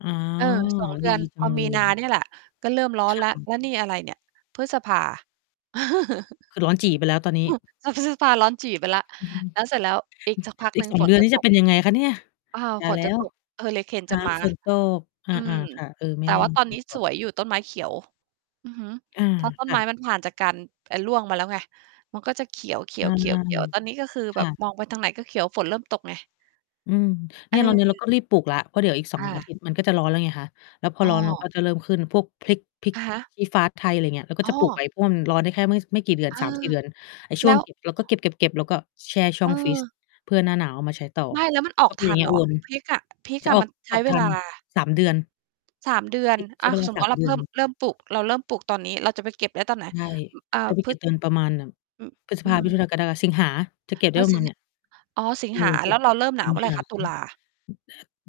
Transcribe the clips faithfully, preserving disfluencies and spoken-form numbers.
อ๋อ เออ สอง เดดืีอน จัพองเลมียนาอะ เนี่ยแหละ ก็เริ่มร้อคน่แล้ว ะ แล้วนี่อะไรเนี่ย พฤษภา คือร้อนจี๋ไปแล้วตอนนี้ ถ้าพฤษภาร้อนจี๋ไปแล้ว แล้วเสร็จแล้วอีกสักพัก อหีนึก ่งสอง ฝเดนือนจะนี้ตจะก เป็นยังไงคะเนี่ยอา ตาฝยแน ลจะ้ว ตก เฮอริเคนจะมา ฝนตก ออืม า ๆ ค่ะ เออ ไมแต่่แน่ว่าตอนฝนนี้ตสก วยอยู่ต้นไม้เขียว อือฮึ อา เพราะต้คนไ่ม้ะ มันผ่านจากการ ไอ้ร่วงมาแล้วไง มันก็จะเขียว ใช่ ๆ ๆ ๆ ตอนนี้ก็คือคแบ่บะ มองไปทางไหน ก็เขียว ฝนเริ่มตกไง อืม เเนี่ยเราเนี้ยเรออ าก็รีบปลูกแล้ว เพราะเดี๋ยวอีก สอคง ่อาะ ทิตย์ มันก็จะร้อนแล้วไงคะ แล้วพออ้ร้อนแล้วกอ ็ จะเริ่ม ขึ้นพวกพริก พริกอะฮะ ชี้ฟ้าไทย อะไรอย่างเงี้ย เราก็อ๋จะปลูก อ ไว้ พ่น ร้อนได้แค่ไม่ ช ไม่กี่เดือน เอสามสอ ี่ เดือน ไอ้ชแ่ลวง ้ว เก็บ เราก็เก็บ ๆ ๆ แล้วก็แช่ช่อเงฟรีซ ออ เพื่อหน้าหนาวเอามาใช้ต่อ ไม่แล้วมันออก็ กเป็นทอย่ัางเน งเี้ยหรอ? วน พริกอะ พริกจะอะออมัก น ใชอ้อกเทวัลน า สาม เดือน สาม เดือพน ริกใชอ้ะ เวลา สมสมุาตม ิเรเา ดืเพอิ่ม น เริ่มปลูก เราเริ่มปลูกตอนนี้ เราจะไปเก็บได้ตอนไหน? ใช่ อ อแต่า พริพกฤ จะ เติมประมาณ แบบ อ พฤษอืภา มิถม ุนา กรกฎา สิงหา จะเก็บไดพ้อ ประสมิาณงเนีห่ย า อ๋อ สิเงออ หา อ แล้วเราเริ่มหสนิาวงเมื่อไหหร่า คะ? ตุลา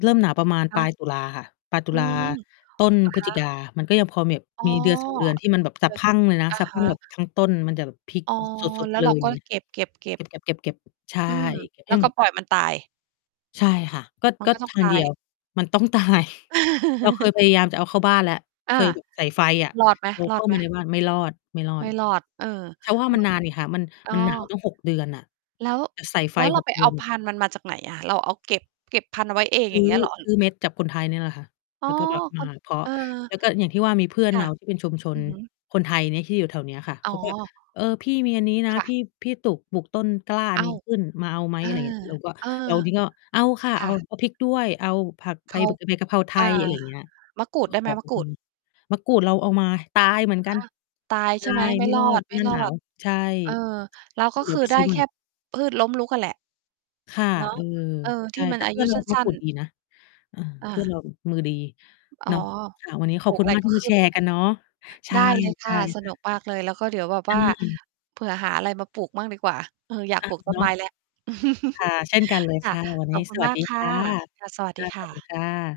เริ่มหนาวประมาณคปละ ายตุลาค่ะ ปลาย ตุอืลา ม เหต้นพฤศจรอคิกา ะ? มันก็ยังพอแบบ อ๋อ มีเดือน สอง เดือนที่มันแบบสะพรั่งเลยนะ อะสะพฮรั่งแบะ บ ทั้งต้นมันจะแบบพริกอ๋อ สด แล้ๆ วเลเราย อกย็่างเงี้ย เก็บ เกๆ ๆ ็บ ๆ ๆ ๆ ใช่ อืม เก็บแใลห้้วหกม็ด ปล่อยมันตาย ใช่ค่ะ ก็ มักน็ ก็ต้อทงาตงาเดีย ยว มันต้อง ตาย เราเคยพยายามจะเอาเข้าบ้านแล้ว เอคา ย แบบ ใส่ไฟอะ รอดไเราเข้าหม มาในๆ? บ้าน ไม่รอด ไม่รอไมด ่รอด เออ จะว่ามม ันนานนี่ค่ะ มัน อ๋มอ ัน หนาวตั้ง หก เดือนน่ะ แล้ว แต่ใส่ไฟ แล้วเรหาก ไปเดืเออานแบพบ ันธุ์มันมาจากไหนอะ? เราเอาเก็บ เก็บพันธุ์เอาไว้เองซือย้่างอ เงี้ย เหรอ? ซื้อเม็ดจากคนไทยนี่แหละค่ะ อ๋แอ ล้วก็แบบ มคา น เพาะ เออ แล้วก็อย่างที่ว่ามีเพื่อคน่เระ าที่เป็นชุมชอืนอฮึ คนไทยเนี้ย ที่อยู่แถวเนี้ยค่ะ อ๋เขาก็ อ "เออ พี่มีอันนี้นะค่ะ พี่ พี่ตุก ปลูกต้นกล้าอันอ้นาี้ว ขึ้นมาเอาไหม?" เอออ ะไรอย่างเงี้ย เราก็ เออ เรานี่ก็ "เอาค่ะ คเอ่า ะ เอาพริกด้วย เอาผักไเพ ขา บ ใบกะเพราไทอา ย" อะไร อย่างเงี้ย มะกรูกด็ได้ขไหม อ มะกรอูืด? ม มะกรูดเราเอามาตายเหมืออนะกัฮน ะ ตายตใช่าไหม? ยไม่ไม่รรออดหน้าหนาว ด ใช่ ๆ เออ แล้วนกี็่เดคี๋ยืวอไปไดซ้ื้อใหแมค่่ พืชล้มลุกอะแหละ ค่ะ เนาะ เออ เออ ใชที่่ มัแตน่อาเพื่ยอุนเรสาัมะ้กรูน ดๆ ดีนะ เออ อเพื่อา นเรา มือดี อ๋อ เนาะ ค่ะ วันนี้ ขปอลบูคกุอณะไรมาก กท็ี่มาขึแ้ชนอัรน์เนีก้ัย นเนาะ ใชได่ ้เลย คใช่่ะ สค่นุกะ มากเลย แล้วก็เดี๋ยวแบบอว่าืม เผื่อหาอะไรมาปลูกบ้างดีกว่า เออ อยากอปะ ลูกต้เนนาไะ ม้แล้ว ค่ะ เช่นกันเลยคค่ะ ่ะ วันขนอี้บคุสณ วัมสากดีคค่ะ ่ะ ค่ะ สวัสคดี่ะ คสว่ัสดีะ ค่ะ